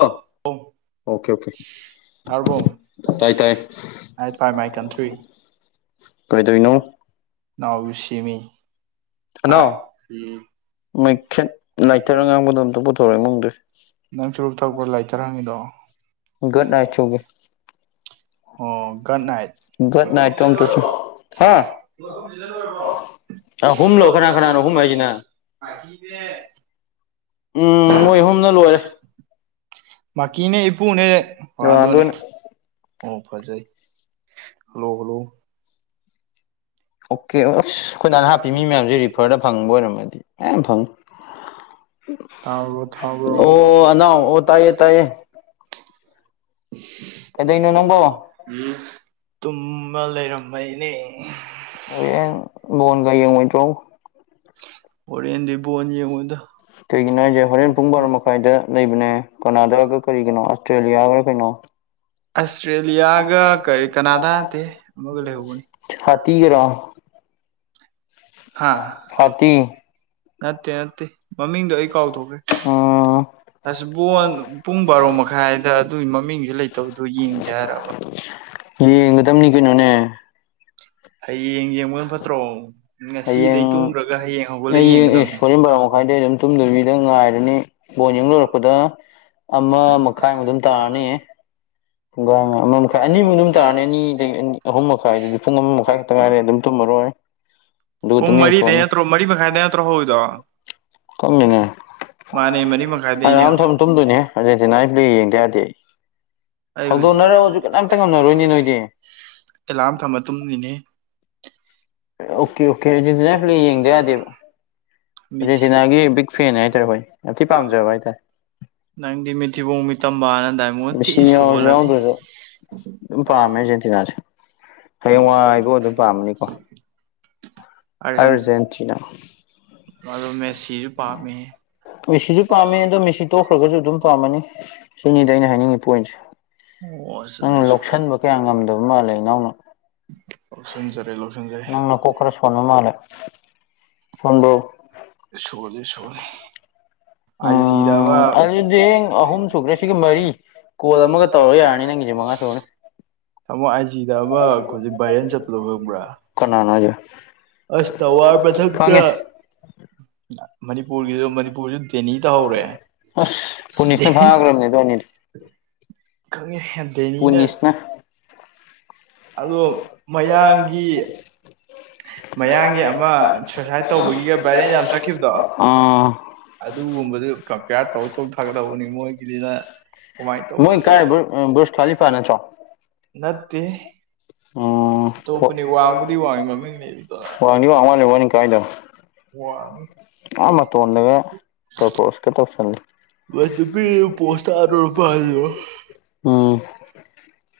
ꯑꯣ okay okay ꯇꯥꯏ ꯇꯥꯏ ꯑꯥꯏ ꯐꯥꯏ ꯃꯥꯏ ꯀꯟꯇ꯭ꯔꯤ ꯀꯩꯗꯧꯏꯅꯣ ꯅꯥꯎ ꯌꯨꯁꯤꯃꯤ ꯊꯅꯥꯎ ꯃꯩꯈꯦꯠ ꯂꯥꯏꯇꯔ ꯑꯉꯥꯡꯕꯗꯣ ꯑꯝꯇ ꯄꯨꯊꯣꯔꯛꯏ ꯏꯃꯨꯡꯗꯩ ꯅꯪ ꯆꯨꯔꯨꯞ ꯊꯛꯄꯔꯣ ꯂꯥꯏꯇꯔ ꯍꯪꯉꯤꯗꯣ ꯒꯨꯗ ꯅꯥꯢꯠ ꯆꯨꯒꯦ ꯑꯣ ꯒꯠ ꯅꯥꯏꯠ ꯒꯨꯗ ꯅꯥꯏꯠꯇꯣ ꯑꯝꯇꯁꯨ ꯍꯥ ꯑꯍꯨꯝꯂꯣ ꯀꯅꯥ ꯀꯅꯥꯅꯣ ꯑꯍꯨꯝ ꯍꯥꯏꯁꯤꯅ [unintelligible] ꯎꯝ ꯃꯣꯏ ꯑꯍꯨꯝꯅ ꯂꯣꯏꯔꯦ ꯃꯀꯤꯅꯦ ꯏꯄꯨꯅꯦ ꯔꯣꯅꯥꯜꯗꯣ ꯋꯥꯗꯅꯦ ꯑꯣꯏꯅ ꯑꯣ ꯐꯖꯩ ꯍꯜꯂꯣ ꯍꯜꯂꯣ ꯑꯣꯀꯦ ꯑꯁ ꯑꯩꯈꯣꯏꯅꯥꯅ ꯍꯥꯞꯄꯤ ꯃꯤ ꯃꯌꯥꯝꯁꯦ ꯔꯤꯐꯔꯗ ꯐꯪꯕ ꯑꯣꯏꯔꯝꯃꯗꯤ ꯑ ꯐꯪꯉ ꯇꯥꯎ꯭ꯔꯣ ꯊꯥꯎ꯭ꯔꯣ ꯑꯅꯥꯎ ꯑꯣ ꯇꯥꯏꯌꯦ ꯇꯥꯏꯌꯦ ꯀꯩꯗꯩꯅꯣ ꯅꯪꯕꯣ ꯇꯨꯝꯃ ꯂꯩꯔꯝꯃꯩꯅꯦ ꯍꯣꯔꯦꯜ ꯕꯣꯜꯒ ꯌꯦꯉꯣꯏꯗ꯭ꯔꯣ ꯍꯣꯔꯦꯜꯗꯤ ꯕꯣꯜ ꯌꯦꯉꯣꯏꯗ ꯀꯩꯒꯤꯅꯣ ꯍꯥꯏꯁꯦ ꯍꯣꯔꯦꯟ ꯄꯨꯡ ꯕꯥꯔꯣ ꯃꯈꯥꯏꯗ ꯂꯩꯕꯅꯦ ꯀꯅꯥꯗꯥꯒ ꯀꯔꯤ ꯀꯅꯣ ꯑꯁꯇ꯭ꯔꯦꯂꯤꯌꯥꯒ ꯀꯩꯅꯣ ꯑꯁꯇ꯭ꯔꯦꯂꯤꯌꯥꯒ ꯀꯔꯤ ꯀꯅꯥꯗꯥ ꯅꯠꯇꯦ ꯑꯃꯒ ꯂꯩꯍꯧꯕꯅꯤ [inaudible] ꯊꯠꯇꯤꯒ꯭ꯔꯥ ꯍꯥ ꯁꯥꯇꯤ ꯅꯠꯇꯦ ꯅꯠꯇꯦ ꯃꯃꯤꯡꯗꯣ ꯑꯩ ꯀꯥꯎꯊꯣꯛꯈ꯭ꯔꯦ ꯎꯝ ꯑꯁꯕꯣꯟ ꯄꯨꯡ ꯕꯥꯔꯣ ꯃꯈꯥꯏꯗ ꯑꯗꯨꯒꯤ ꯃꯃꯤꯡꯗꯨ ꯂꯩꯇꯕꯗꯣ ꯌꯦꯡꯖ ꯍꯥꯏꯔꯕ ꯌꯦꯡꯒꯗꯕꯅꯤ ꯀꯩꯅꯣꯅꯦ ꯍꯌꯦꯡ ꯌꯦꯡꯉ ꯃꯣꯏꯣꯟ ꯐꯠꯇ꯭ꯔꯣ ꯉꯁꯤꯗꯒꯤꯩ ꯍꯌꯦꯡ ꯇꯣꯡꯈ꯭ꯔꯒ ꯍꯌꯦꯡ ꯍꯧꯒꯠꯂ ꯑꯩ ꯌꯦꯡꯒꯗꯕꯅꯦ ꯑꯦꯁ ꯍꯣꯔꯦꯟ ꯕꯥꯔꯣ ꯃꯈꯥꯏꯗꯩ ꯑꯗꯨꯝ ꯇꯨꯝꯗꯕꯤꯗ ꯉꯥꯏꯔꯅꯤ ꯕꯣꯟ ꯌꯦꯡ ꯂꯣꯏꯔꯛꯄꯗ ꯑꯃ ꯃꯈꯥꯏꯃ ꯑꯗꯨꯝ ꯇꯥꯔꯅꯤ ꯨꯡꯒꯥꯏ ꯑꯃ ꯃꯈꯥꯏ ꯑꯅꯤꯃꯨꯛ ꯑꯗꯨꯝ ꯇꯥꯔꯅꯤ ꯑꯅꯤ ꯑꯗꯒꯤ ꯑ ꯑꯍꯨꯝ ꯃꯈꯥꯏꯗꯨ ꯄꯨꯡ ꯑꯃ ꯃꯈꯥꯏ ꯈꯛꯇ ꯉꯥꯏꯔꯦ ꯑꯗꯨꯝ ꯇꯨꯝꯃꯔꯣꯏ ꯑꯗꯨꯒ ꯄꯨꯡ ꯑꯗꯨꯝ ꯃꯔꯤꯗ ꯌꯦꯡꯊꯣꯛꯑꯅꯤ ꯅꯠꯇ꯭ꯔꯣ ꯃꯔꯤ ꯃꯈꯥꯏꯗ ꯅꯠꯇ꯭ꯔꯣ ꯍꯧꯔꯤꯗꯣ ꯈꯪꯗꯦꯅꯦ ꯃꯥꯅꯦ ꯃꯔꯤ ꯃꯈꯥꯏꯗꯅꯦ ꯑꯥꯔꯖꯦꯟꯇꯤꯅꯥꯁꯤꯗ ꯌꯦꯡꯗꯦ ꯌꯥꯔꯗꯤ ꯑꯩ ꯍꯧꯗꯣꯛꯅꯔꯛꯑꯁꯨ ꯍꯧꯖꯤꯛ ꯀꯅꯥꯝꯇ ꯉꯝꯅꯔꯣꯏꯅꯤ ꯅꯣꯏꯗꯤ ꯑꯦꯂꯥꯔꯝ ꯊꯝꯃ ꯇꯨꯡꯅꯤꯅꯦ ꯑꯣꯀꯦ ꯑꯣꯀꯦ ꯑꯖꯦꯟꯇꯤꯅ ꯈ꯭ꯔ ꯌꯦꯡꯗ ꯌꯥꯗꯦꯕ ꯃꯤꯠꯊꯤ ꯑꯥꯔꯖꯦꯟꯇꯤꯅꯥꯒꯤ ꯕꯤꯛ ꯐꯦꯟ ꯍꯥꯏꯇꯥꯔꯦ ꯍꯣꯏ ꯌꯥꯝ ꯊꯤ ꯄꯥꯝꯖꯕ ꯍꯥꯏꯇꯥꯔꯦ ꯅꯪꯗꯤ ꯃꯤꯠꯊꯤꯕꯣꯡ ꯃꯤꯠꯇꯝꯕꯅ ꯗꯥꯏꯃꯣꯟ ꯃꯦꯁꯤ ꯊꯤꯅ ꯌꯥꯎꯔꯁꯨ ꯁꯣꯜꯂꯝꯃꯤ ꯌꯥꯎꯗ꯭ꯔꯁꯨ ꯑꯗꯨꯝ ꯄꯥꯝꯃꯦ ꯑꯔꯖꯦꯟꯇꯤꯅꯥꯁꯦ ꯍꯌꯦꯡꯋꯥꯏꯐꯧ ꯑꯗꯨꯝ ꯄꯥꯝꯃꯅꯤꯀꯣ ꯑꯥꯔꯖꯦꯟ ꯑꯔꯖꯦꯟꯇꯤꯅꯥ ꯑꯗꯣ ꯃꯦꯁꯤꯁꯨ ꯄꯥꯝꯃꯦ ꯃꯦꯁꯤꯁꯨ ꯄꯥꯝꯃꯦ ꯑꯗꯣ ꯃꯦꯁꯤ ꯇꯣꯛꯈ꯭ꯔꯒꯁꯨ ꯑꯗꯨꯝ ꯄꯥꯝꯃꯅꯤ ꯁꯤꯅꯤꯗ ꯑꯩꯅ ꯍꯥꯏꯅꯤꯡꯉꯤ ꯄꯣꯏꯟꯁꯦ ꯑꯣꯁꯃꯦ ꯅꯪꯅ ꯂꯧꯁꯟꯕ ꯀꯌꯥ ꯉꯝꯗꯕ ꯃꯥꯜꯂꯦ ꯏꯅꯥꯎꯅ ꯂꯧꯁꯤꯟꯖꯔꯦ ꯂꯧꯁꯤꯟꯖꯔꯦ ꯀꯅ ꯃꯥꯂꯦ ꯐꯗꯣ ꯁꯣꯜꯗꯤ ꯁꯣꯅꯤ ꯑꯥꯏꯖꯤꯗ ꯎꯝ ꯑꯃ ꯑꯗꯨꯗꯤ ꯑꯍꯨꯝ ꯁꯨꯈ꯭ꯔꯦ ꯁꯤꯒ ꯃꯔꯤ ꯀꯣꯜ ꯑꯃꯒ ꯇꯧꯔ ꯌꯥꯔꯅꯤ ꯅꯪꯒꯤꯁꯦ ꯃꯉꯥ ꯁꯨꯔꯅꯤ ꯇꯥꯃꯣ ꯑꯩꯥꯏꯁꯤꯗ ꯑꯃ ꯍꯧꯖꯤꯛ ꯚꯥꯏꯔꯦꯟ ꯆꯠꯄꯗꯣ ꯈꯪꯕ꯭ꯔꯥ ꯀꯅꯥꯅꯣ ꯍꯥꯏꯁꯦ ꯑꯁ ꯇ ꯋꯥꯔ ꯄꯊꯛꯇ ꯈꯪꯉꯦ ꯃꯅꯤꯄꯨꯔꯒꯤꯁꯨ ꯃꯅꯤꯄꯨꯔꯁꯨ ꯗꯦꯅꯤ ꯇꯧ ꯍꯧꯔꯦ ꯑꯁ ꯄꯨꯅꯤꯁꯅ [inaudible] ꯐꯥꯈ꯭ꯔꯕꯅꯦ ꯑꯗꯨ ꯑꯅꯤꯗꯣ ꯈꯪꯉꯦ ꯗꯦꯅꯤꯅ ꯑꯗꯣ ꯃꯌꯥꯡꯒꯤ ꯑꯃ ꯑꯦꯛꯁꯔꯁꯥꯏꯁ ꯇꯧꯕꯒꯤꯒ ꯚꯥꯏꯔꯦꯟ ꯌꯥꯝ ꯆꯠꯈꯤꯕꯗꯣ [unintelligible] ꯑꯥ ꯑꯗꯨꯒꯨꯝꯕꯗꯨ ꯀꯝꯄꯤꯌꯥꯔ ꯇꯧ ꯇꯧ ꯊꯒꯗꯧꯕꯅꯤ ꯃꯣꯏꯒꯤꯗꯤꯅ ꯀꯃꯥꯏꯅ ꯃꯣꯏ ꯀꯥꯏ ꯇꯧꯕ ꯕꯣꯁ ꯀꯥꯂꯤ ꯐꯥ ꯅꯠꯇ꯭ꯔꯣ ꯅꯠꯇꯦ ꯎꯝ ꯑꯇꯣꯞꯄꯅꯤ ꯋꯥꯡꯕꯨꯗꯤ ꯋꯥꯡꯉꯦ ꯃꯃꯤꯡ ꯋꯥꯡꯗꯤ ꯋꯥꯡ ꯃꯥꯜꯂꯦ ꯃꯣꯏꯅ ꯀꯥꯏꯗꯣ [unintelligible] ꯋꯥꯡꯉꯤ ꯑꯥ ꯃꯇꯣꯟꯗꯒ ꯄ꯭ꯔꯣꯄꯣꯁꯀ ꯇꯧꯁꯟꯂꯤ ꯅꯨꯄꯤ ꯄꯣꯁ ꯇꯥꯔꯨꯔꯕ ꯍꯥꯏꯗꯣ ꯎꯝ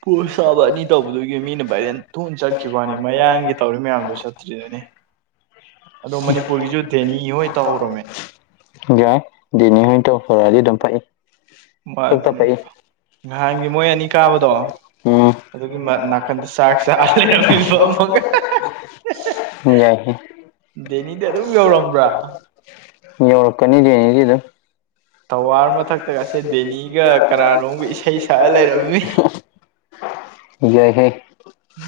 ꯄꯣꯁ ꯁꯥꯕ ꯑꯅꯤ ꯇꯧꯕꯗꯨꯒꯤ ꯃꯤꯅ ꯚꯏꯔꯦꯟ ꯊꯨꯅ ꯆꯠꯈꯤꯕ ꯋꯥꯅꯤ ꯃꯌꯥꯡꯒꯤ ꯇꯧꯔꯤ ꯃꯌꯥꯝꯗꯨ ꯆꯠꯇ꯭ꯔꯤꯗꯨꯅꯤ ꯑꯗꯣ ꯃꯅꯤꯄꯨꯔꯒꯤꯁꯨ ꯗꯦꯅꯤ ꯍꯣꯏ ꯇꯧꯔꯝꯃꯦ ꯌꯥꯏ ꯗꯦꯅꯤ ꯍꯣꯏ ꯇꯧꯔꯛꯄꯥ ꯑꯗꯨꯏꯗꯨꯝ ꯄꯥꯛꯏ [unintelligible] ꯉꯍꯥꯟꯒꯤ ꯃꯣꯏ ꯑꯅꯤ ꯀꯥꯕꯗꯣ ꯑꯗꯨꯒꯤ ꯅꯥꯀꯟꯗ ꯆꯥꯛ ꯆꯥ ꯂꯩꯔꯝꯃꯤꯕ ꯑꯃꯒ [unintelligible] ꯌꯥꯏ ꯍꯦ ꯗꯦꯅꯤꯗꯤ ꯑꯗꯨꯝ ꯌꯧꯔꯝꯕ꯭ꯔꯥ ꯌꯧ ꯀꯅꯤꯗꯦꯅꯤꯒꯤꯗꯨ [unintelligible] ꯊꯋꯥꯔ ꯃꯊꯛꯇꯒꯁꯦ ꯗꯦꯅꯤꯒ ꯀꯅꯥꯅꯣꯝꯒ ꯏꯁꯩ ꯁꯛꯑ ꯂꯩꯔꯝꯃꯤ ꯌꯥꯏꯍꯦ [unintelligible]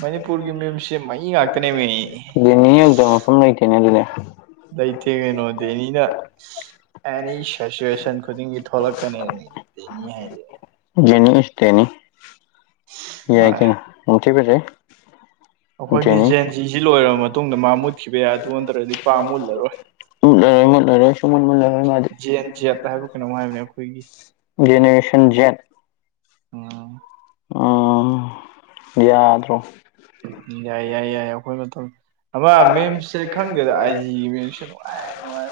ꯃꯅꯤꯄꯨꯔꯒꯤ ꯃꯤꯝꯁꯦ ꯃꯩ ꯉꯥꯛꯇꯅꯦꯃꯤ ꯑꯗꯨꯅꯤꯗ ꯐꯐꯝ ꯂꯇꯅꯦ ꯑꯗꯨꯅꯦ ꯂꯩꯩꯇꯦ ꯀꯩꯅꯣ ꯗꯦꯅꯤꯅ ꯑꯦꯅꯤ ꯁꯦꯆꯨꯋꯦꯁꯟ ꯈꯨꯗꯤꯡꯒꯤ ꯊꯣꯛꯂꯛꯀꯅꯦꯃꯤ ꯗꯦꯅꯤ ꯍꯥꯏꯁꯦ ꯗꯦꯅꯤ ꯏꯁ ꯗꯦꯅꯤ꯫ ꯌꯥꯏ ꯀꯅ ꯎꯝꯊꯕꯖꯦ ꯑꯩꯈꯣꯏꯒꯤ ꯖꯦꯟꯖꯤꯁꯤ ꯂꯣꯏꯔꯕ ꯃꯇꯨꯡꯗ ꯃꯥ ꯃꯨꯠꯈꯤꯕ ꯌꯥꯏ ꯑꯗꯨ ꯅꯠꯇ꯭ꯔꯗꯤ ꯄꯥ ꯃꯨꯠꯂꯔꯣꯏ ꯃꯨꯠꯂꯔꯣꯏ ꯃꯨꯠꯂꯔꯣꯏ ꯁꯨꯝ ꯃꯨꯠ ꯃꯨꯂꯔꯣꯏ ꯃꯥꯗꯤ ꯖꯤ ꯑꯦꯟ ꯖꯦꯠ ꯍꯥꯏꯕ ꯀꯩꯅꯣ ꯍꯥꯏꯕꯅꯦ ꯑꯩꯈꯣꯏꯒꯤ ꯖꯦꯅꯦꯔꯦꯁꯟ ꯖꯦꯠ ꯎꯝ ꯑꯥ ꯌꯥꯏ ꯌꯥꯏ ꯌꯥꯏ ꯑꯩꯈꯣꯏ ꯃꯇꯝ ꯑꯃ ꯃꯦꯝꯁꯦ ꯈꯪꯗꯦꯗ ꯑꯥꯏꯖꯤꯒꯤ ꯃꯦꯝꯁꯦ ꯅꯨꯡꯉꯥꯏ ꯅꯨꯡꯉꯥꯏ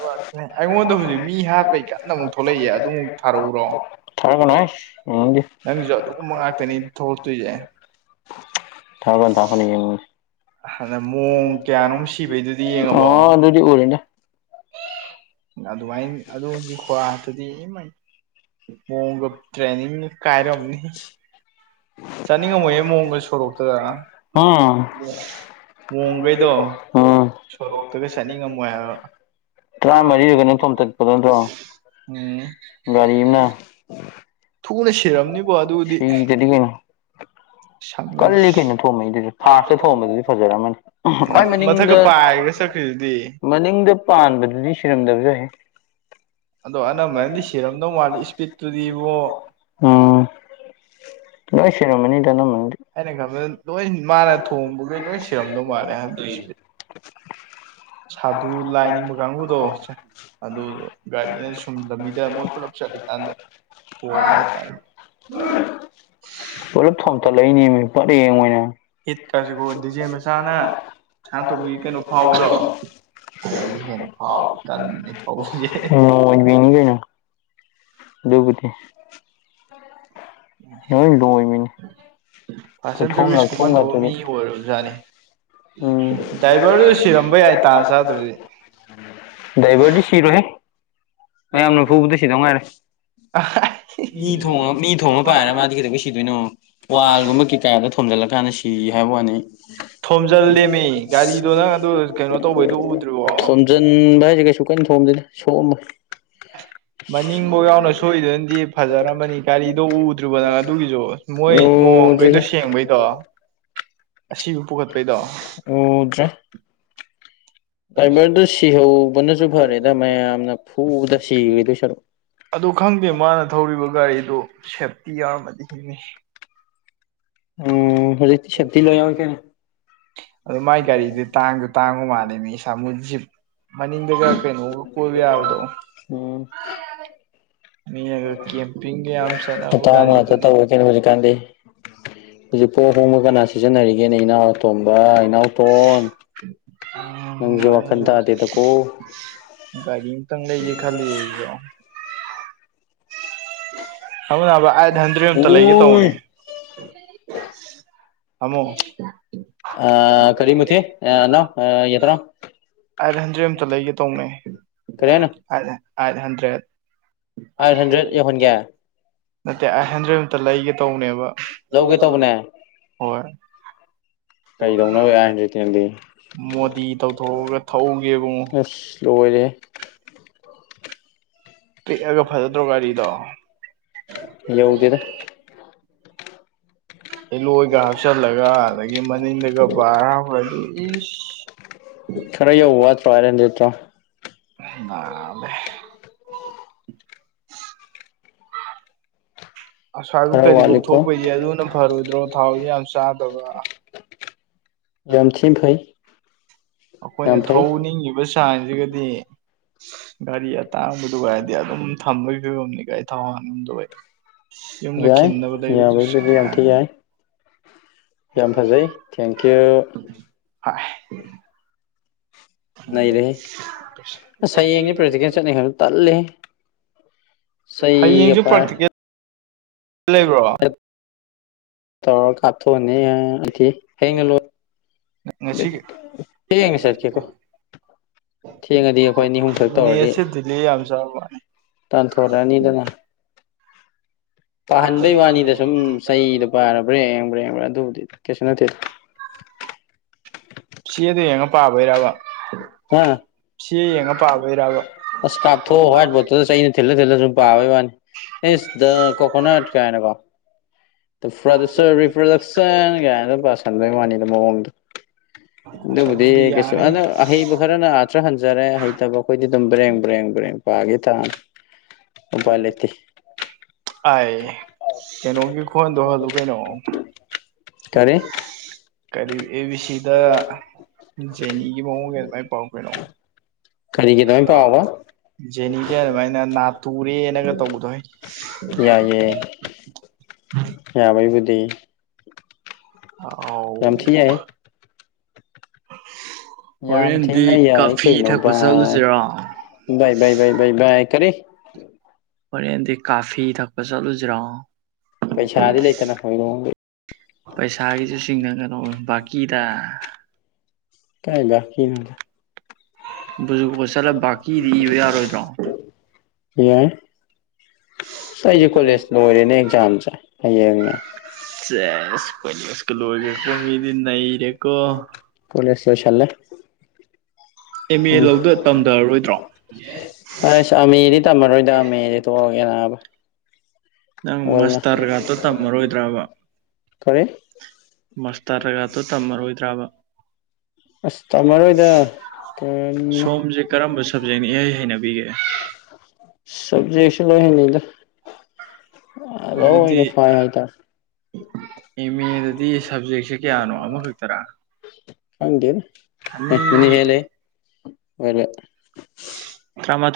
ꯑꯩꯉꯣꯟꯗ ꯍꯧꯖꯤꯛ ꯃꯤ ꯍꯥꯠꯄꯩ ꯀꯟꯅ ꯑꯃꯨꯛ ꯊꯣꯛꯂꯛꯏꯌꯦ ꯑꯗꯨꯃꯨꯛ ꯊꯥꯔꯛꯎꯔꯣ ꯊꯥꯔꯛꯀꯅꯨ ꯍꯩꯁ ꯌꯦꯡꯅꯤꯡꯗꯦ ꯅꯪꯒꯤꯁꯨ ꯑꯗꯨꯒꯨꯝꯕ ꯉꯥꯛꯇꯅꯤ ꯊꯣꯛꯂꯛꯇꯣꯏꯁꯦ ꯊꯥꯔꯛꯀꯅꯨ ꯊꯥꯔꯛꯀꯅꯨ ꯍꯅꯑꯃꯣꯡ ꯑ ꯑꯗꯨꯗꯤ ꯎꯔꯦꯗꯥ ꯑꯗꯨꯃꯥꯏꯅ ꯑꯗꯨꯒꯤ ꯈꯨꯍꯠꯇꯨꯗꯤ ꯏꯃꯩ [unintelligible] ꯇ꯭ꯔꯦꯅꯤꯡ ꯀꯥꯏꯔꯝꯅꯤ ꯆꯥꯅꯤꯡꯉꯝꯃꯣꯏꯌꯦ ꯃꯑꯣꯡꯒ ꯁꯣꯔꯣꯛꯇꯗ ꯎꯝ ꯃꯣꯡꯈꯩꯗꯣ ꯎꯝ ꯁꯣꯔꯣꯛꯇꯒ ꯆꯠꯅꯤꯡꯉꯝꯃꯣꯏ ꯍꯥꯏꯕ ꯇꯔꯥꯃꯔꯤꯗꯨꯒꯅ ꯊꯣꯝꯇꯠꯄꯗꯣ ꯅꯠꯇ꯭ꯔꯣ ꯎꯝ ꯒꯔꯤꯅꯥ ꯊꯨꯅ ꯁꯤꯔꯝꯃꯤꯕ ꯁꯤꯗ꯭ꯔꯥꯗꯤ ꯀꯩꯅꯣ꯫ ꯁꯝꯃꯒ ꯀꯜꯂꯤ ꯀꯩꯅꯣ ꯊꯣꯝꯃꯛꯏꯗꯨꯁꯨ ꯐ꯭ꯔꯥꯁꯇ ꯊꯣꯝꯕꯗꯨꯗꯤ ꯐꯖꯔꯝꯃꯅꯤ ꯈꯋ꯭ꯥꯏ ꯃꯊꯛꯀ ꯃꯅꯤꯡꯗ ꯄꯥꯏꯔꯒ ꯆꯠꯈ꯭ꯔꯤꯗꯨꯗꯤ ꯃꯅꯤꯡꯗ ꯄꯥꯟꯕꯗꯨꯗꯤ ꯁꯤꯔꯝꯗꯕꯁꯨ ꯌꯥꯏꯍꯦ꯫ ꯑꯗꯣ ꯑꯅꯝꯕꯅꯗꯤ ꯁꯤꯔꯝꯗꯧ ꯃꯥꯜꯂꯤ ꯏꯁꯄꯤꯠꯇꯨꯗꯤ ꯏꯕꯣ꯫ ꯎꯝ ꯂꯣꯏ ꯁꯤꯔꯝꯃꯅꯤꯗ ꯑꯅꯝꯕꯅꯥꯗꯤ꯫ ꯑꯩꯅ ꯈꯟꯕꯗ ꯂꯣꯏ ꯃꯥꯅ ꯊꯣꯝꯕꯒꯩ ꯂꯣꯏꯟ ꯁꯤꯔꯝꯗꯧ ꯃꯥꯜꯂꯦ ꯍꯟꯗꯛꯁꯤꯗꯤ꯫ [inaudible] ꯁꯥꯗꯨ ꯂꯥꯏ ꯅꯤꯡꯕ ꯀꯥꯡꯕꯨꯗꯣ ꯁꯦ ꯑꯗꯨꯗꯣ ꯒꯥꯔꯤꯅ ꯁꯨꯝ ꯂꯝꯕꯤꯗ ꯃꯣꯏ ꯄꯨꯂꯞ ꯆꯠꯂꯤꯀꯥꯟꯗ ꯊꯣꯝꯕ ꯍꯥꯏꯇꯔꯦ ꯄꯨꯂꯞ ꯊꯣꯝꯊꯠꯂꯛꯏꯅꯤꯅꯦ ꯄꯔꯦꯡ ꯑꯣꯏꯅ ꯍꯤꯠꯀꯁꯤꯀꯣ ꯗꯤꯖꯦ ꯃꯆꯥꯅ ꯁꯅꯥꯇꯣꯝꯕꯤ ꯀꯩꯅꯣ ꯐꯥꯎꯕꯗꯣ [inaudible] ꯑꯗꯒꯤ ꯍꯦꯟꯅ ꯐꯥꯎꯔ ꯀꯟꯅꯅꯦ ꯊꯧꯔꯤꯁꯦ ꯑꯍꯦ ꯑꯍꯦ꯫ [unintelligible] ꯑꯗꯨꯕꯨꯗꯤ [unintelligible] ꯂꯣꯏ ꯂꯣꯏꯕꯤꯅꯤ ꯈꯨꯊꯣꯝ ꯂꯥꯛꯊꯣꯝꯒꯗꯨꯗꯤ ꯃꯤ ꯑꯣꯏꯔꯕꯖꯥꯠꯅꯤ ꯎꯝ ꯗꯥꯥꯏꯚꯔꯗꯨ ꯁꯤꯔꯝꯕ ꯌꯥꯏ ꯇꯥꯟ ꯆꯥꯗ꯭ꯔꯗꯤ ꯗꯥꯏꯕꯔꯗꯤ ꯁꯤꯔꯣꯏꯍꯦ ꯃꯌꯥꯝꯅ ꯐꯨꯕꯗ ꯁꯤꯗꯧ ꯉꯥꯏꯔꯦ ꯃꯤ ꯊꯣꯝꯃ ꯃꯤ ꯊꯣꯝꯃ ꯄꯥꯏꯔ ꯃꯥꯗꯤ ꯀꯩꯗꯧꯕꯩ ꯁꯤꯗꯣꯏꯅꯣ ꯋꯥꯜꯒꯨꯝꯕ ꯀꯤꯀꯥꯗ ꯊꯣꯝꯖꯤꯜꯂꯀꯥꯟꯗ ꯁꯤ ꯍꯥꯏꯕꯩ ꯋꯥꯅꯤ ꯊꯣꯝ ꯊꯣꯝꯖꯤꯜꯂꯦꯃꯤ ꯒꯥꯔꯤꯗꯣ ꯅꯪ ꯑꯗꯨ ꯀꯩꯅꯣ ꯇꯧꯕꯩꯗꯣ ꯎꯗ꯭ꯔꯤꯕꯣ ꯊꯣꯝꯖꯤꯟꯕ ꯍꯥꯏꯁꯦ ꯀꯩꯁꯨ ꯀꯟꯅ ꯊꯣꯝꯗꯦꯗ ꯁꯣꯛꯑꯝꯃꯣꯏ ꯃꯅꯤꯡꯕꯣ ꯌꯥꯎꯅ ꯁꯣꯛꯏꯗꯨꯅꯗꯤ ꯐꯖꯔꯝꯃꯅꯤ ꯒꯥꯔꯤꯗꯣ ꯎꯗ꯭ꯔꯤꯕꯣ ꯅꯪ ꯑꯗꯨꯒꯤꯁꯨ ꯃꯣꯏ ꯃꯣꯝ ꯒꯩꯗꯣ ꯎꯗ꯭ꯔꯤꯗ ꯁꯦꯡꯕꯩꯗꯣ ꯑꯁꯤꯕ ꯄꯨꯈꯠꯄꯩꯗꯣ ꯗꯥꯏꯚꯔꯗꯨ ꯁꯤꯍꯧꯕꯅꯁꯨ ꯐꯔꯦꯗ ꯃꯌꯥꯝꯅ ꯐꯨꯕꯗ ꯁꯤꯒꯤꯗꯣꯏ ꯁꯔꯨꯛ ꯑꯗꯨ ꯈꯪꯗꯦ ꯃꯥꯅ ꯊꯧꯔꯤꯕ ꯒꯥꯔꯤꯗꯨ ꯁꯦꯞꯇꯤ ꯌꯥꯎꯔꯝꯃꯗꯤ ꯍꯤꯡꯅꯤ ꯎꯝ ꯍꯧꯖꯤꯛꯇꯤ ꯁꯦꯞꯇꯤ ꯂꯣꯏ ꯌꯥꯎꯋꯦ ꯀꯩꯅꯣ ꯑꯗꯨ ꯃꯥꯏ ꯒꯥꯔꯤꯗꯨ ꯇꯥꯡꯁꯨ ꯇꯥꯡꯕ ꯃꯥꯜꯂꯦ ꯁꯃꯨ ꯖꯤꯞ ꯃꯅꯤꯡꯗꯒ ꯀꯩꯅꯣꯒ ꯀꯣꯏꯕ ꯌꯥꯕꯗꯣ ꯎꯝ ꯃꯤꯅꯒ ꯀꯦꯝꯄꯤꯡꯒ ꯌꯥꯝ ꯆꯠꯅꯕ ꯒꯥꯔꯤ ꯑꯗ ꯇꯧꯔꯦ ꯀꯩꯅꯣ ꯍꯧꯖꯤꯛꯀꯥꯟꯗꯤ ꯍꯧꯖꯤꯛꯄꯨ ꯑꯍꯣꯡꯕ ꯀꯅꯥ ꯁꯤꯖꯤꯟꯅꯔꯤꯒꯦꯅꯦ ꯏꯅꯥꯎ ꯑꯇꯣꯝꯕ ꯏꯅꯥꯎꯇꯣꯟ ꯅꯪꯁꯦ ꯋꯥꯈꯟ ꯇꯥꯗꯦꯗꯀꯣ [unintelligible] ꯒꯥꯔꯤ ꯑꯃꯇꯪ ꯂꯩꯒꯦ ꯈꯜꯂꯤ ꯑꯩꯁꯨ [unintelligible] ꯅꯕ ꯑꯥꯏꯠꯍꯟꯗ꯭ꯔꯦꯠ ꯑꯝꯇ ꯂꯩꯒꯦ ꯇꯧꯕꯅꯤ ꯎꯏ ꯇꯝꯃꯣ ꯑꯥ ꯀꯔꯤ ꯃꯨꯊꯤ ꯑꯅꯧ ꯌꯦꯠꯄꯅꯣ ꯑꯥꯏꯠꯍꯟꯗ꯭ꯔꯦꯠ ꯑꯝꯇ ꯂꯩꯒꯦ ꯇꯧꯅꯤ ꯀꯔꯤ ꯍꯥꯏꯅꯣ ꯀꯔꯤ ꯍꯥꯏꯅꯣ ꯑꯥꯏꯠꯍꯟꯗ꯭ꯔꯦꯠ ꯑꯥꯏꯠ ꯍꯟꯗ꯭ꯔꯦꯠ ꯌꯧꯍꯟꯒꯦ ꯅꯠꯇꯦ ꯑꯥꯏꯠꯍꯟꯗ꯭ꯔꯦꯠ ꯑꯝꯇ ꯂꯩꯒꯦ ꯇꯧꯅꯦꯕ ꯂꯧꯒꯦ ꯇꯧꯕꯅꯦ ꯍꯣꯏ ꯀꯩꯗꯧꯅꯕ ꯑꯥꯏꯠꯍꯟꯗ꯭ꯔꯦꯠꯇꯤ ꯅꯪꯗꯤ ꯃꯣꯗꯤ ꯇꯧꯊꯣꯛꯑꯒ ꯊꯧꯒꯦ ꯏꯕꯨꯡꯉꯣ ꯂꯣꯏꯔꯦꯍꯦ ꯄꯤꯛꯑꯒ ꯐꯖꯗ꯭ꯔꯣ ꯒꯥꯔꯤꯗꯣ ꯌꯧꯗꯦꯗ ꯑꯦꯂꯣꯏꯒ ꯍꯥꯞꯆꯤꯜꯂꯒ ꯑꯗꯒꯤ ꯃꯅꯤꯡꯗꯒ ꯕꯥꯔ ꯍꯥꯞꯈ꯭ꯔꯗꯤ ꯏꯁ ꯈꯔ ꯌꯧꯕ ꯋꯥꯠꯇ꯭ꯔꯣ ꯑꯥꯏꯠꯍꯟꯗ꯭ꯔꯦꯠꯇꯣ [inaudible] [inaudible] ꯑꯁ꯭ꯋꯥꯏꯐꯧ ꯀꯔꯤꯐꯧ ꯋꯥꯠꯂꯤꯀꯣ ꯊꯣꯛꯄꯩꯗꯤ ꯑꯗꯨꯅ ꯐꯔꯣꯏꯗ꯭ꯔꯣ ꯊꯥꯎꯁꯨ ꯌꯥꯝ ꯆꯥꯗꯕ ꯌꯝꯊꯤ ꯐꯩ ꯑꯩꯈꯣꯏꯅ ꯌꯥꯝ ꯐꯩ ꯊꯧꯅꯤꯡꯉꯤꯕ ꯁꯤꯡꯁꯤꯒꯗꯤ ꯒꯥꯔꯤ ꯑꯇꯥꯡꯕꯗꯨꯒ ꯍꯥꯏꯔꯗꯤ ꯑꯗꯨꯝ ꯊꯝꯕꯒꯤ ꯐꯤꯕꯝꯅꯤ ꯒꯥꯔꯤ ꯊꯥꯎ ꯍꯟꯕꯩ ꯌꯨꯝꯗ ꯌꯥꯏ ꯈꯤꯟꯅꯕ ꯂꯩꯕꯗꯨꯁꯨ ꯌꯥꯝ ꯌꯥꯕꯩꯕꯨꯗꯤ ꯊꯤ ꯅꯨꯡꯉꯥꯏꯔꯝꯃꯤ ꯌꯥꯏ ꯌꯥꯝ ꯐꯖꯩ ꯊꯦꯡꯀ꯭ꯌꯨ ꯑꯥꯏ ꯅꯩꯔꯦꯍꯦ ꯑꯁ ꯍꯌꯦꯡꯗꯤ ꯄ꯭ꯔꯦꯛꯇꯤꯀꯦꯜ ꯆꯠꯅꯤ ꯈꯟꯕꯗ [unintelligible] ꯇꯜꯂꯦꯍꯦ ꯆꯩꯒꯥ ꯍꯌꯦꯡꯁꯨ ꯄꯥꯏꯔꯥ ꯄ꯭ꯔꯥꯛꯇꯤꯀꯦꯜ ꯂꯩꯕ꯭ꯔꯣ ꯇꯧꯔꯒ ꯀꯥꯞꯊꯣꯛꯑꯅꯦ ꯍꯥꯏꯗꯤ ꯍꯌ‌ꯦꯡꯅ ꯂ‌ꯣꯏ ꯉꯁꯤ [unintelligible] ꯊꯦꯡꯉꯗꯤ ꯑꯩꯈꯣꯏ ꯑꯅꯤ ꯑꯍꯨꯝꯈꯛ ꯇꯧꯔꯗꯤ ꯅꯦꯠꯁꯦ ꯗꯤꯂꯦ ꯌꯥꯝ ꯆꯥꯕ ꯇꯥꯟꯊꯣꯔꯛꯑꯅꯤꯗꯅ ꯄꯥꯍꯟꯕꯩ ꯋꯥꯅꯤꯗ ꯁꯨꯝ ꯆꯩꯗꯣ ꯄꯥꯏꯔꯒ ꯕꯔ꯭ꯦꯡ ꯕꯔ꯭ꯦꯡ ꯑꯗꯨꯕꯨꯗꯤ ꯀꯩꯁꯨ ꯅꯠꯇꯦ ꯆꯦꯗꯥ ꯌꯦꯡꯉ ꯄꯥꯕꯩꯔꯕ ꯍꯥ ꯆꯦ ꯌꯦꯡꯉ ꯄꯥꯕꯩꯔꯕ ꯑꯁ ꯀꯥꯞꯊꯣꯛꯑꯒꯥ ꯋꯥꯏꯠ ꯕꯣꯠꯇ ꯆꯩꯅ ꯊꯤꯜꯂ ꯊꯤꯜꯂ ꯁꯨꯝ ꯄꯥꯕꯩ ꯋꯥꯅꯤ ꯑꯦ ꯗ ꯀꯣꯀꯣꯅꯠ ꯀꯥꯏꯅꯀꯣ ꯗꯥ ꯄꯔ꯭ꯗꯨꯁꯔ ꯔꯤꯄꯔꯥꯗꯛꯁꯟ ꯀꯥꯏꯅ ꯄꯁꯟꯗꯩ ꯋꯥꯅꯤꯗ ꯃꯑꯣꯡꯗꯣ ꯑꯁ ꯑꯗꯨꯕꯨꯗꯤ ꯑꯗꯨꯗꯤ ꯀꯩꯁꯨ ꯌꯥꯅꯤ ꯑꯗꯨ ꯑꯍꯩꯕꯨ ꯈꯔꯅ ꯑꯥꯊ꯭ꯔ ꯍꯟꯖꯔꯦ ꯍꯩꯇꯕ ꯑꯩꯈꯣꯏꯗꯤ ꯑꯗꯨꯝ ꯕ꯭ꯔꯦꯡ ꯕ꯭ꯔꯦꯡ ꯕ꯭ꯔꯦꯡ ꯄꯥꯒꯤ ꯇꯥꯕꯅꯦ ꯎꯄꯥꯏ ꯂꯩꯇꯦ ꯑꯥꯏ ꯀꯩꯅꯣꯒꯤ ꯈꯨꯍꯟꯗꯨ ꯍꯜꯂꯨ ꯀꯩꯅꯣ ꯀꯔꯤ ꯀꯔꯤ ꯑꯦ ꯕꯤ ꯁꯤꯗ ꯖꯦꯅꯤꯒꯤ ꯃꯑꯣꯡ ꯒꯤ ꯑꯗꯨꯃꯥꯏꯅ ꯄꯥꯎ ꯀꯩꯅꯣ ꯀꯔꯤꯒꯤꯗꯨꯃꯥꯏ ꯄꯥꯎꯕ ꯖꯦꯅꯤꯒꯤ ꯑꯗꯨꯃꯥꯏꯅ ꯅꯥꯇꯨꯔꯦꯅꯒ ꯇꯧꯕꯗꯣꯍ‌ꯦ ꯌꯥꯏꯌꯦ ꯌꯥꯕꯩꯕꯨꯗꯤ ꯑꯥꯎ ꯌꯥꯝ ꯊꯤ ꯌꯥꯏꯍꯦ ꯌꯥꯝ ꯍꯣꯔꯦꯟꯗꯤ ꯊꯤꯅ ꯌꯥꯏ ꯀꯥꯐꯤ ꯀꯩꯅꯣ ꯊꯛꯄ ꯚꯥꯏ ꯆꯠꯂꯨꯁꯤꯔꯣ ꯕꯥꯏ ꯕꯥꯏ ꯕꯥꯏ ꯕꯥꯏ ꯕꯥꯏ ꯀꯔꯤ ꯍꯣꯔꯦꯟꯗꯤ ꯀꯥꯐꯤ ꯊꯛꯄ ꯆꯠꯂꯨꯖꯤꯔꯣ ꯄꯩꯁꯥꯗꯤ ꯂꯩꯇꯅ ꯍꯣꯏꯔꯣꯡ ꯗꯩ ꯄꯩꯁꯥꯒꯤꯁꯨ ꯆꯤꯡꯅꯒꯅꯣ ꯕꯥꯀꯤꯗ ꯀꯥꯏ ꯕꯥꯀꯤꯅꯣꯗ ꯆꯠꯂꯒꯥ ꯕꯥꯀꯤꯗ ꯏꯕꯥ ꯌꯔꯣꯏꯗꯔꯣ ꯌꯥꯏ ꯑꯩꯁꯦ ꯀꯣꯂꯦꯖ ꯂꯣꯏꯔꯦꯅꯦ ꯑꯦꯛꯖꯥꯝꯁꯦ ꯍꯌꯦꯡꯅ ꯁꯦꯁ ꯀꯣꯂꯦꯁꯀ ꯂꯣꯏꯔꯦꯀꯣ ꯃꯤꯗꯤ ꯅꯩꯔꯦꯀꯣ ꯀꯣꯂꯦꯁ ꯂꯣꯏꯁꯜꯂꯦ ꯑꯦꯝ ꯎꯝ ꯑꯦ ꯐꯧꯗ ꯇꯝꯊꯔꯔꯣꯏꯗ꯭ꯔꯣ ꯑꯁ ꯑꯃꯦꯗꯤ ꯇꯝꯃꯔꯣꯏꯗ ꯑꯃꯦꯗꯤ ꯇꯣꯛꯑꯒꯦ ꯅꯥꯕ ꯅꯪ ꯑꯣꯜꯅ ꯃꯁꯇꯔꯒꯗꯣ ꯇꯝꯃꯔꯣꯏꯗ꯭ꯔꯕ ꯀꯔꯤ ꯃꯁꯇꯔꯒꯗꯣ ꯇꯝꯃꯔꯣꯏꯗ꯭ꯔꯕ ꯑꯁ ꯇꯝꯃꯔꯣꯏꯗ ꯀꯔꯤꯅꯣ ꯁꯣꯝꯁꯦ ꯀꯔꯝꯕ ꯁꯕꯖꯦꯛꯅ ꯏꯍꯩ ꯍꯩꯅꯕꯤꯒꯦ [unintelligible] ꯁꯕꯖꯦꯛꯁꯨꯂꯣꯏ ꯍꯩꯅꯩꯗ ꯑꯗꯨꯗꯤ ꯂꯣꯏꯅ ꯐꯩ ꯍꯥꯏ ꯇꯥꯔꯦ ꯑꯦꯝ ꯃꯦ ꯗꯗꯤ ꯁꯕꯖꯦꯛꯁꯦ ꯀꯌꯥꯅꯣ ꯑꯃꯥꯈꯛꯇꯔꯥ ꯈꯪꯗꯦꯗ ꯃꯤꯅꯤ ꯍꯦꯟꯂꯦꯍꯦ [unintelligible] ꯇꯔꯥꯃꯥꯊꯣꯏ